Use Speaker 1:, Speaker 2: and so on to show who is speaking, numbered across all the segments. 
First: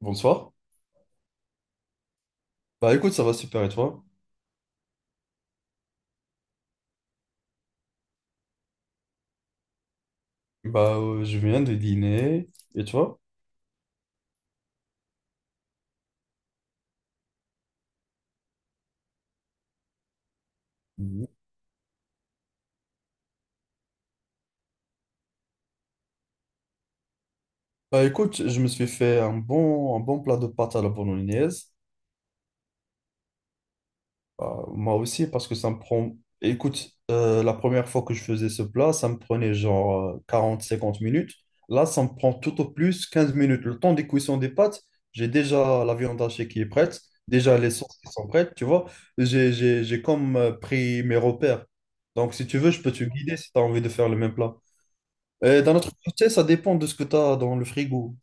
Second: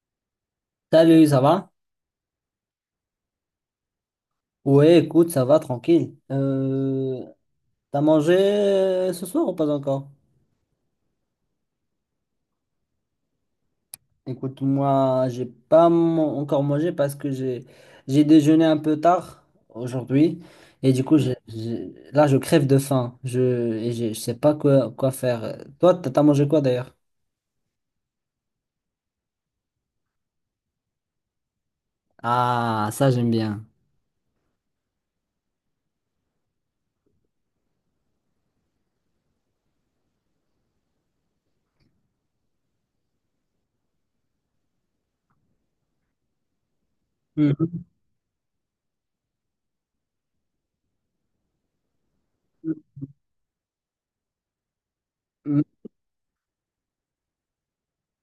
Speaker 1: Bonsoir.
Speaker 2: Salut, ça va?
Speaker 1: Bah écoute, ça va super et toi?
Speaker 2: Ouais, écoute, ça va, tranquille. T'as mangé ce soir ou pas encore?
Speaker 1: Bah je viens de dîner et toi?
Speaker 2: Écoute, moi, j'ai pas mon- encore mangé parce que j'ai déjeuné un peu tard aujourd'hui. Et du coup,
Speaker 1: Mhm.
Speaker 2: là, je crève de faim. Je sais pas quoi faire. Toi, t'as mangé quoi d'ailleurs?
Speaker 1: Bah écoute, je me suis fait un bon plat de pâtes à la bolognaise.
Speaker 2: Ah, ça, j'aime bien.
Speaker 1: Bah, moi aussi parce que ça me prend. Écoute, la première fois que je faisais ce plat, ça me prenait genre 40 50 minutes. Là, ça me prend tout au plus 15 minutes. Le temps des cuissons des pâtes, j'ai déjà la viande hachée qui est prête, déjà les sauces qui sont prêtes, tu vois. J'ai comme pris mes repères. Donc si tu veux, je peux te guider si tu as envie de faire le même plat.
Speaker 2: Mhm.
Speaker 1: D'un autre côté, ça dépend de ce que tu as dans le frigo.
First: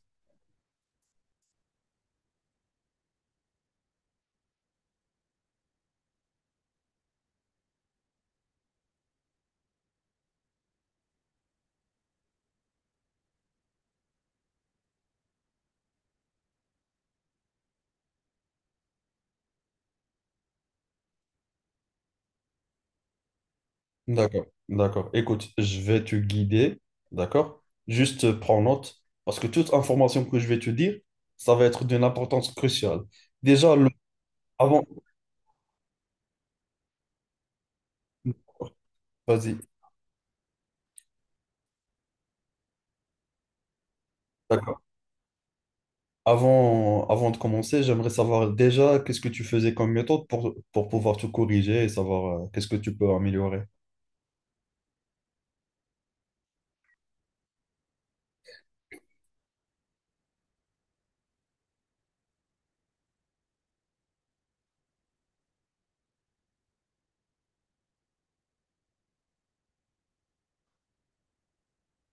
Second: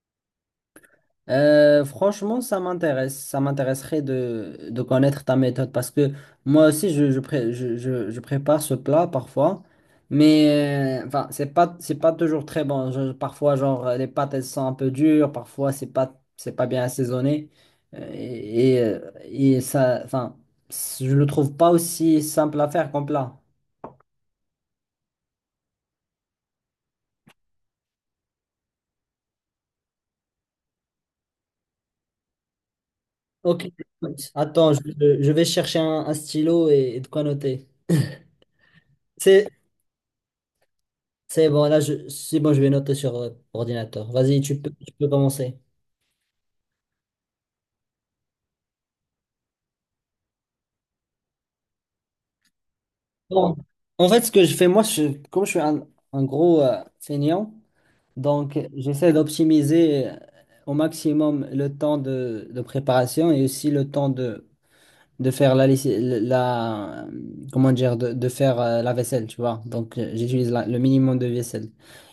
Speaker 2: Franchement, ça m'intéresse. Ça m'intéresserait de connaître ta méthode parce que moi aussi, je prépare ce plat parfois, mais enfin, c'est pas toujours très bon. Je- parfois, genre, les pâtes, elles sont un peu dures, parfois, c'est pas bien assaisonné. Et ça, enfin, je le trouve pas aussi simple à faire comme plat.
Speaker 1: D'accord, d'accord. Écoute, je vais te guider, d'accord? Juste prends note, parce que toute information que je vais te dire, ça va être d'une importance cruciale.
Speaker 2: Ok,
Speaker 1: Déjà,
Speaker 2: attends,
Speaker 1: avant,
Speaker 2: je vais chercher un stylo et de quoi noter. C'est
Speaker 1: vas-y,
Speaker 2: C'est bon, là, c'est bon, je vais noter sur ordinateur. Vas-y,
Speaker 1: d'accord.
Speaker 2: tu peux commencer.
Speaker 1: Avant de commencer, j'aimerais savoir déjà qu'est-ce que tu faisais comme méthode pour, pouvoir te corriger et savoir qu'est-ce que tu peux
Speaker 2: Bon.
Speaker 1: améliorer.
Speaker 2: En fait, ce que je fais, moi, comme je suis un gros feignant, donc j'essaie d'optimiser au maximum le temps de préparation et aussi le temps de faire la, laiss- la comment dire de faire la vaisselle tu vois donc j'utilise le minimum de vaisselle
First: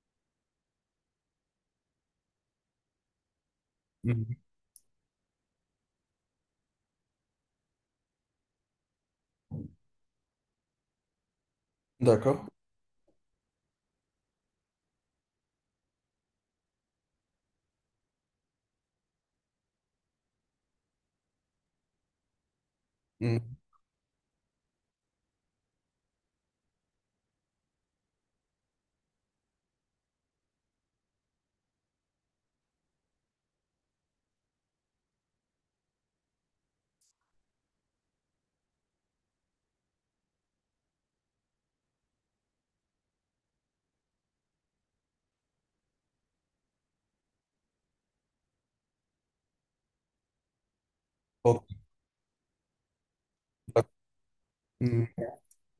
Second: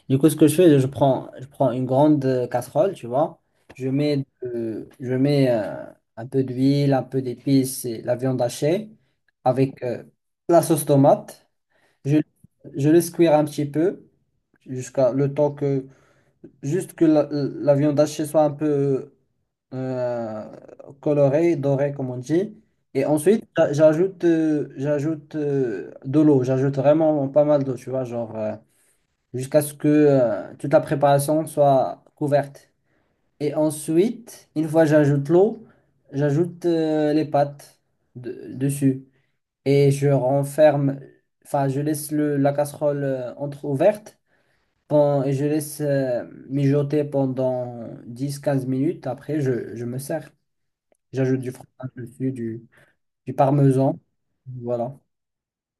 Speaker 2: du coup ce que je fais je prends une grande casserole tu vois
Speaker 1: Mhm.
Speaker 2: je mets un peu d'huile un peu d'épices et la viande hachée avec la sauce tomate je,
Speaker 1: D'accord.
Speaker 2: je le cuire un petit peu jusqu'à le temps que juste que la viande hachée soit un peu euh, colorée, dorée, comme on dit. Et ensuite,
Speaker 1: Mhm.
Speaker 2: j'ajoute de l'eau. J'ajoute vraiment pas mal d'eau, tu vois, genre jusqu'à ce que toute la préparation soit couverte. Et ensuite, une fois j'ajoute l'eau, j'ajoute les pâtes dessus. Et je renferme, enfin, je laisse la casserole entre-ouverte. Bon, et je laisse mijoter pendant 10 15 minutes. Après, je me sers. J'ajoute du fromage dessus, du parmesan.
Speaker 1: Ok.
Speaker 2: Voilà.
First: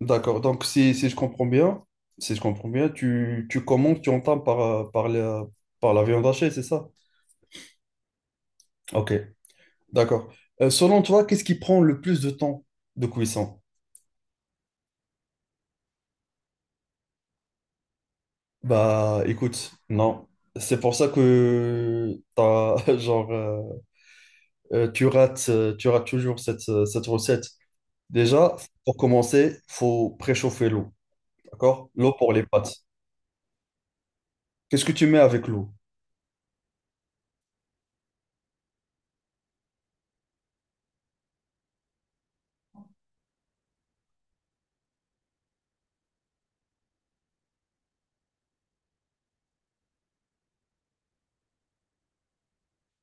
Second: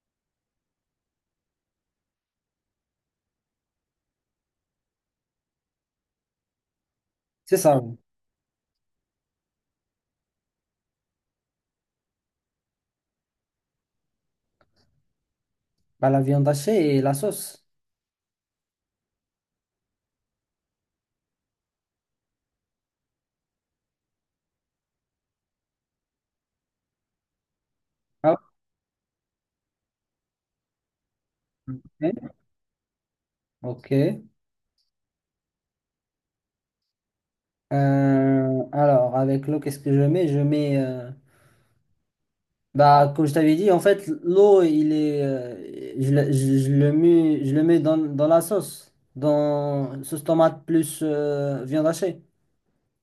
Speaker 1: D'accord. Donc, si, si je comprends bien, si je comprends bien, tu commandes, tu entames par la viande hachée, c'est ça?
Speaker 2: C'est ça. Ouais.
Speaker 1: Ok, d'accord. Selon toi, qu'est-ce qui prend le plus de temps de cuisson?
Speaker 2: Bah, la viande hachée et la sauce.
Speaker 1: Bah, écoute, non. C'est pour ça que t'as, genre, tu rates toujours cette recette.
Speaker 2: Ah,
Speaker 1: Déjà, pour commencer, faut préchauffer l'eau, d'accord?
Speaker 2: ouais,
Speaker 1: L'eau pour les pâtes.
Speaker 2: ok. Ok.
Speaker 1: Qu'est-ce que tu mets avec l'eau?
Speaker 2: Alors, avec l'eau, qu'est-ce que je mets? Je mets, bah, comme je t'avais dit, en fait, l'eau, il est, je le mets dans la sauce, dans sauce tomate plus viande hachée.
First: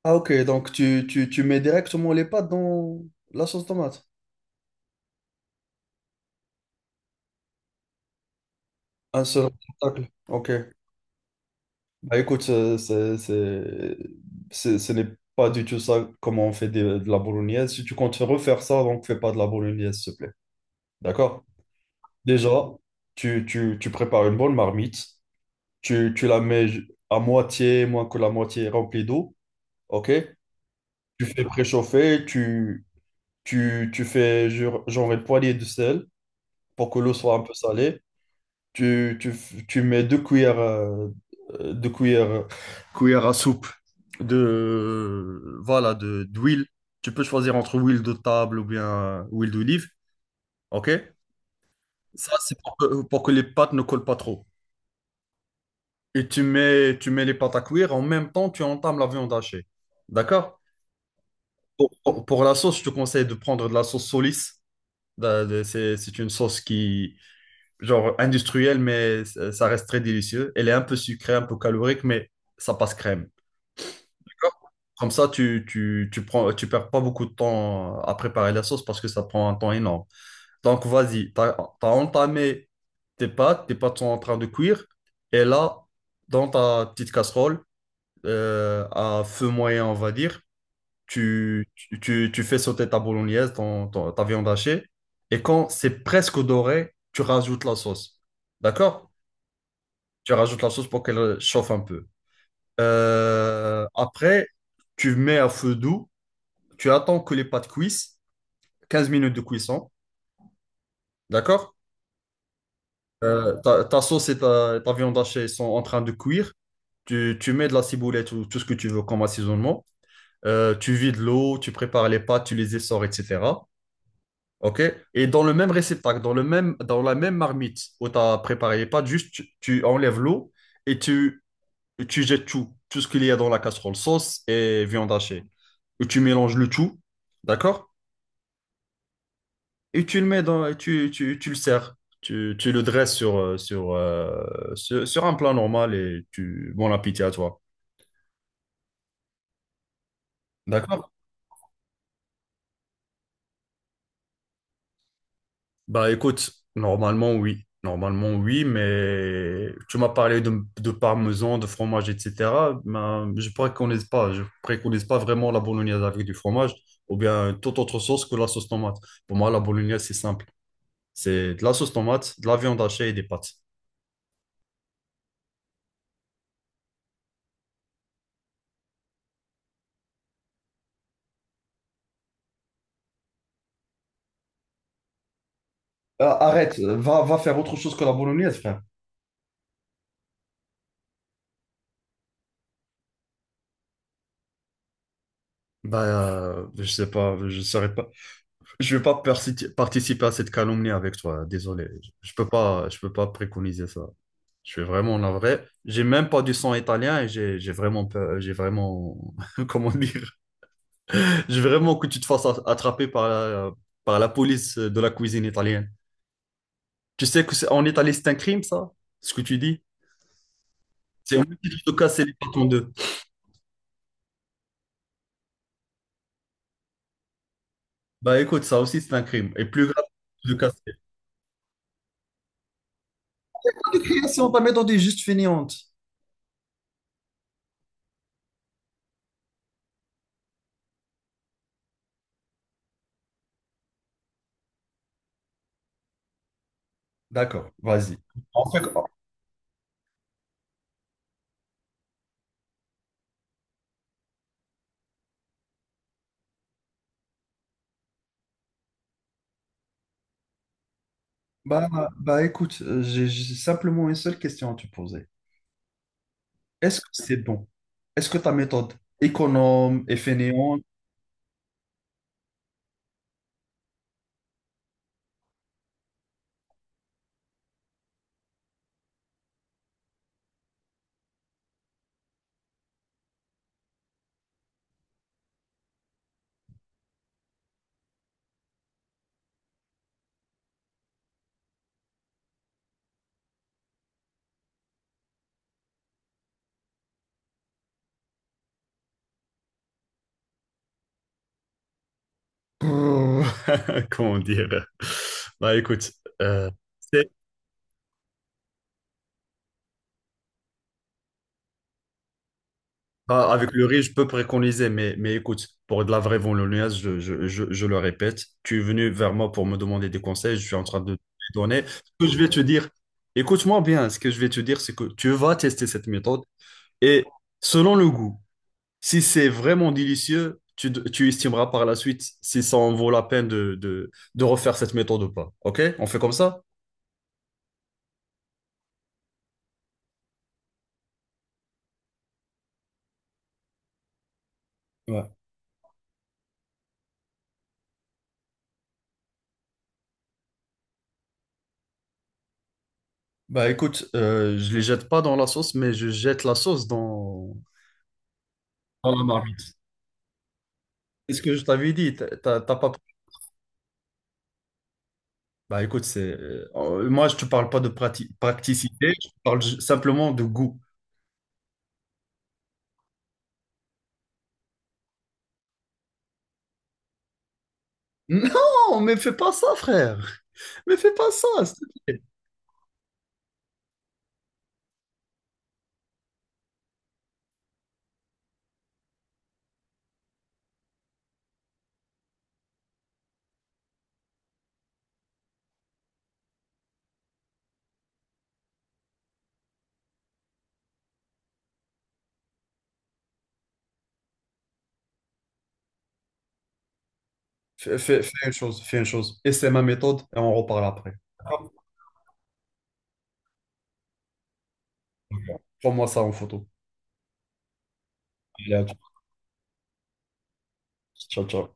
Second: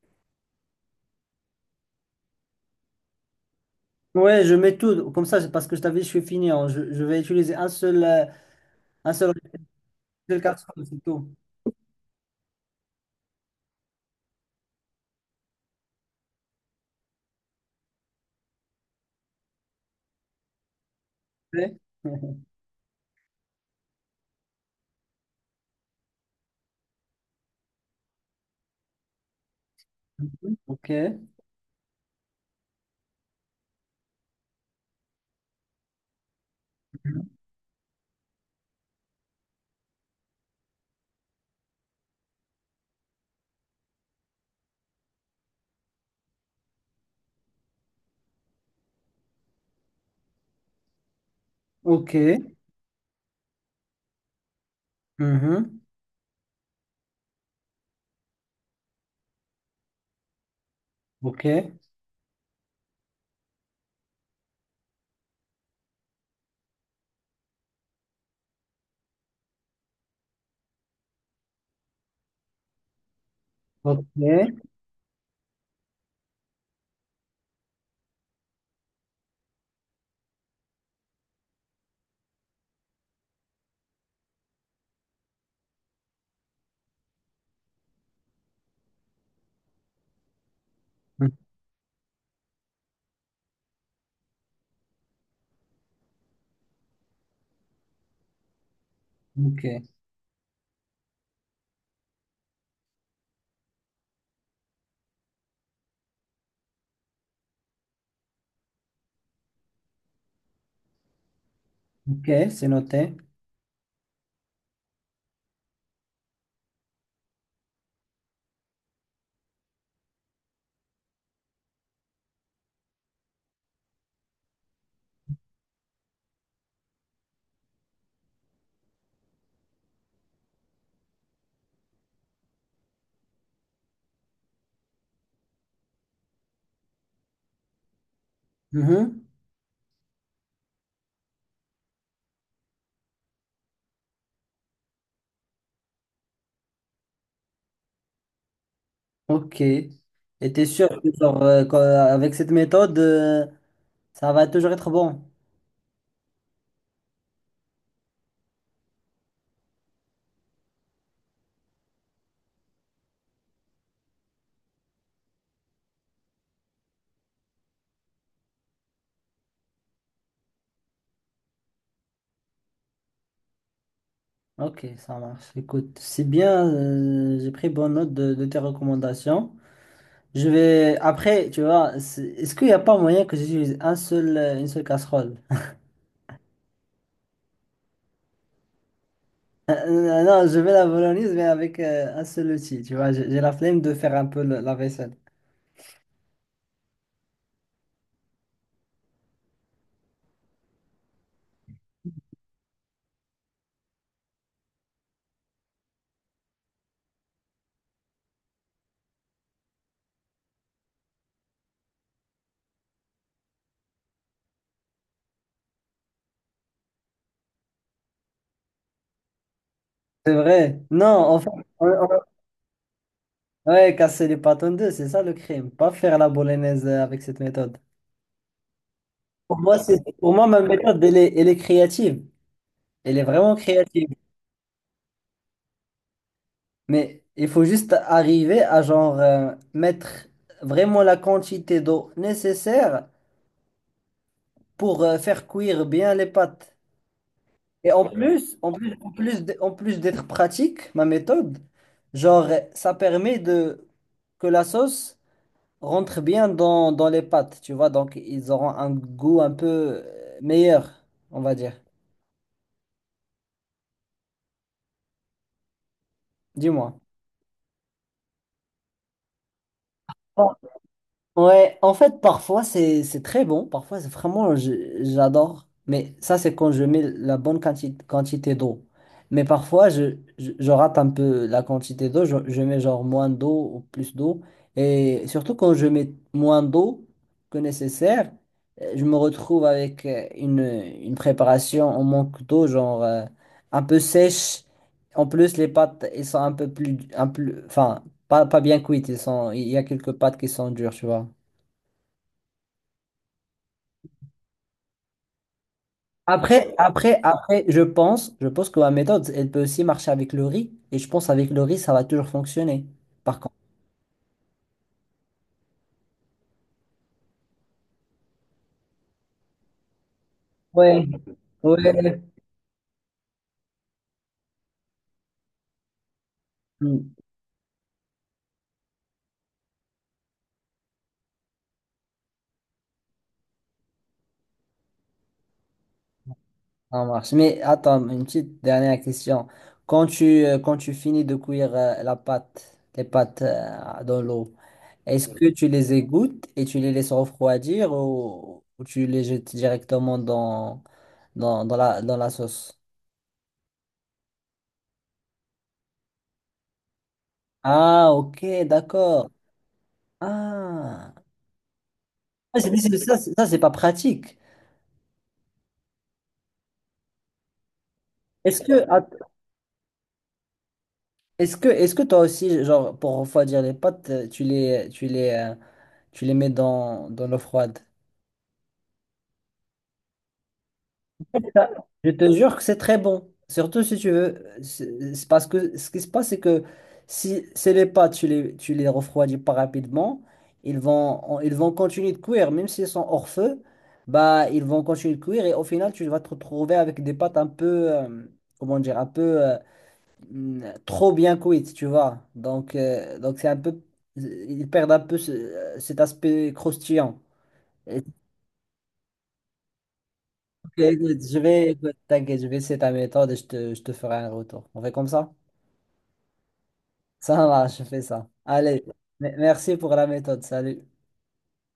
Speaker 1: Ah, ok, donc tu mets directement les pâtes dans la sauce tomate.
Speaker 2: Ouais, je mets tout. Comme ça, c'est parce que je t'avais dit, je suis fini, hein. Je vais utiliser un seul, un
Speaker 1: Un
Speaker 2: seul,
Speaker 1: seul obstacle.
Speaker 2: seul
Speaker 1: Ok.
Speaker 2: carton, c'est tout.
Speaker 1: Bah écoute, ce n'est pas du tout ça comment on fait de la bolognaise. Si tu comptes refaire ça, donc fais pas de la bolognaise, s'il te plaît. D'accord? Déjà, tu prépares une bonne marmite. Tu la mets à moitié, moins que la moitié remplie d'eau. Ok?
Speaker 2: Ok.
Speaker 1: Tu fais préchauffer. Tu fais genre une poignée de sel pour que l'eau soit
Speaker 2: Mhm.
Speaker 1: un peu salée. Tu mets deux cuillères à soupe de, voilà, d'huile. Tu peux choisir entre huile de table ou bien huile d'olive. OK?
Speaker 2: Ok.
Speaker 1: Ça,
Speaker 2: Ok.
Speaker 1: c'est pour que les pâtes ne collent pas trop.
Speaker 2: Mhm.
Speaker 1: Et tu mets les pâtes à cuire. En même temps, tu entames la viande hachée. D'accord?
Speaker 2: Ok.
Speaker 1: Pour la sauce, je te conseille de prendre de la sauce Solis. C'est une sauce qui, genre industrielle, mais ça reste très délicieux. Elle est un peu sucrée, un peu calorique, mais ça passe crème.
Speaker 2: Ok.
Speaker 1: D'accord.
Speaker 2: Mhm.
Speaker 1: Comme ça, tu perds pas beaucoup de temps à préparer la sauce parce que ça prend un temps énorme. Donc, vas-y, tu as entamé tes pâtes, sont en train de cuire, et là, dans ta petite casserole, à feu moyen, on va dire, tu fais sauter ta bolognaise, ta viande hachée, et quand c'est presque doré, tu rajoutes la sauce. D'accord?
Speaker 2: Ok.
Speaker 1: Tu rajoutes la sauce pour qu'elle chauffe un peu. Après, tu mets à feu doux. Tu attends que les pâtes cuissent. 15 minutes de cuisson. D'accord?
Speaker 2: Ok. C'est noté.
Speaker 1: Ta sauce et ta viande hachée sont en train de cuire. Tu mets de la ciboulette ou tout ce que tu veux comme assaisonnement. Tu vides l'eau, tu prépares les pâtes, tu les essores, etc. OK? Et dans le même réceptacle, dans la même marmite où tu as préparé les pâtes, juste tu enlèves l'eau et tu Et tu jettes tout ce qu'il y a dans la casserole, sauce et viande hachée. Et tu mélanges le tout, d'accord?
Speaker 2: Mhm.
Speaker 1: Et tu le sers. Tu le dresses sur un plat normal et bon appétit à toi.
Speaker 2: Ok. Et t'es sûr que
Speaker 1: D'accord?
Speaker 2: genre, avec cette méthode, ça va toujours être bon.
Speaker 1: Bah écoute, normalement oui. Normalement oui, mais tu m'as parlé de, parmesan, de fromage, etc. Ben, je préconise pas vraiment la bolognaise avec du fromage ou bien toute autre sauce que la sauce tomate. Pour moi, la bolognaise, c'est simple. C'est de la sauce tomate, de la viande hachée et des pâtes.
Speaker 2: Ok, ça marche. Écoute, c'est bien. J'ai pris bonne note de tes recommandations. Je vais après, tu vois, c'est- est-ce qu'il n'y a pas moyen que j'utilise un seul, une seule casserole?
Speaker 1: Arrête, va faire autre chose que la bolognaise, frère.
Speaker 2: Non, je vais la bolognaise, mais avec un seul outil, tu vois, j'ai la flemme de faire un peu la vaisselle.
Speaker 1: Bah, je sais pas, je saurais pas. Je vais pas participer à cette calomnie avec toi, désolé. Je peux pas préconiser ça. Je suis vraiment navré. J'ai même pas du sang italien et j'ai vraiment peur, comment dire, j'ai vraiment que tu te fasses attraper par la, police de la cuisine italienne. Tu sais que c'est, en Italie, c'est un crime, ça, ce que tu dis.
Speaker 2: C'est vrai. Non,
Speaker 1: C'est au
Speaker 2: enfin,
Speaker 1: même titre de
Speaker 2: on-
Speaker 1: casser les pâtes en deux.
Speaker 2: ouais, casser les pâtes en deux, c'est ça le crime, pas faire la bolognaise avec cette méthode.
Speaker 1: Bah écoute, ça aussi c'est un crime.
Speaker 2: Pour
Speaker 1: Et
Speaker 2: moi,
Speaker 1: plus grave
Speaker 2: pour moi,
Speaker 1: de
Speaker 2: ma
Speaker 1: casser.
Speaker 2: méthode, elle est créative, elle est vraiment
Speaker 1: Pas de
Speaker 2: créative,
Speaker 1: création, pas mettre dans des juste fainéantes.
Speaker 2: mais il faut juste arriver à genre mettre vraiment la quantité d'eau nécessaire pour faire cuire bien les pâtes.
Speaker 1: D'accord,
Speaker 2: Et en ouais,
Speaker 1: vas-y.
Speaker 2: plus,
Speaker 1: En fait, oh,
Speaker 2: en plus d'être pratique, ma méthode, genre, ça permet de que la sauce rentre bien dans les pâtes, tu vois, donc ils auront un goût un peu meilleur, on va dire.
Speaker 1: Bah, bah écoute, j'ai simplement une seule question à te poser.
Speaker 2: Dis-moi.
Speaker 1: Est-ce que c'est bon? Est-ce que ta méthode économe et fainéante,
Speaker 2: Ouais, en fait, parfois c'est très bon, parfois c'est vraiment j'adore, mais ça c'est quand je mets la bonne quantité d'eau. Mais parfois je rate un peu la quantité d'eau, je mets genre moins d'eau ou plus d'eau. Et surtout quand je mets moins d'eau que nécessaire, je me retrouve avec une préparation en manque d'eau, genre un peu sèche. En plus, les pâtes, elles sont un peu plus, un plus, enfin, pas bien cuites, ils sont, il y a quelques pâtes qui sont dures, tu vois.
Speaker 1: brrr, comment dire? Bah écoute, euh, c'est.
Speaker 2: Après, je pense que ma méthode, elle peut aussi marcher avec le riz. Et je pense avec le riz, ça va toujours fonctionner. Par contre.
Speaker 1: Ah, avec le riz, je peux préconiser, mais, écoute, pour de la vraie bolognaise, je le répète, tu es venu vers moi pour me demander des conseils, je suis en train
Speaker 2: Ouais,
Speaker 1: de te les donner. Ce
Speaker 2: ouais.
Speaker 1: que je vais te dire, écoute-moi bien, ce que je vais te dire, c'est que tu vas tester cette méthode
Speaker 2: Hmm.
Speaker 1: et selon le goût, si c'est vraiment délicieux, tu estimeras par la suite si ça en vaut la peine de, refaire cette méthode ou pas. OK? On fait comme ça?
Speaker 2: Ça marche. Mais attends, une petite dernière question. Quand tu finis de cuire les pâtes dans l'eau, est-ce
Speaker 1: Ouais.
Speaker 2: que tu les égouttes et tu les laisses refroidir ou tu les jettes directement dans la sauce?
Speaker 1: Bah écoute, je les jette pas dans la sauce, mais je jette la sauce dans,
Speaker 2: Ah, ok,
Speaker 1: dans la
Speaker 2: d'accord.
Speaker 1: marmite.
Speaker 2: Ah,
Speaker 1: C'est ce que je t'avais dit, t'as
Speaker 2: Ah,
Speaker 1: t'as-
Speaker 2: c'est-
Speaker 1: t'as
Speaker 2: mais
Speaker 1: pas.
Speaker 2: ça c'est pas pratique.
Speaker 1: Bah écoute, c'est moi je te parle pas de
Speaker 2: Est-ce que,
Speaker 1: practicité,
Speaker 2: att-
Speaker 1: je te parle simplement de goût.
Speaker 2: est-ce que toi aussi, genre, pour refroidir les pâtes, tu les mets dans l'eau froide?
Speaker 1: Non, mais fais pas ça, frère. Mais fais pas ça,
Speaker 2: Ça,
Speaker 1: s'il te
Speaker 2: je
Speaker 1: plaît.
Speaker 2: te jure que c'est très bon. Surtout si tu veux. C'est parce que ce qui se passe, c'est que si c'est les pâtes, tu les refroidis pas rapidement, ils vont continuer de cuire. Même s'ils sont hors feu, bah, ils vont continuer de cuire. Et au final, tu vas te retrouver avec des pâtes un peu, comment dire, trop bien cuites, tu vois. Donc c'est un peu. Ils perdent un peu cet aspect croustillant.
Speaker 1: Fais une chose, fais une chose. Et c'est ma méthode et on
Speaker 2: Ok,
Speaker 1: reparle après.
Speaker 2: écoute, écoute, t'inquiète, je vais essayer ta méthode et je te ferai un retour. On fait comme ça?
Speaker 1: Prends-moi ça en photo.
Speaker 2: Ça marche, je fais ça.
Speaker 1: Allez,
Speaker 2: Allez,
Speaker 1: à tout.
Speaker 2: merci pour la méthode. Salut.
Speaker 1: Ciao, ciao.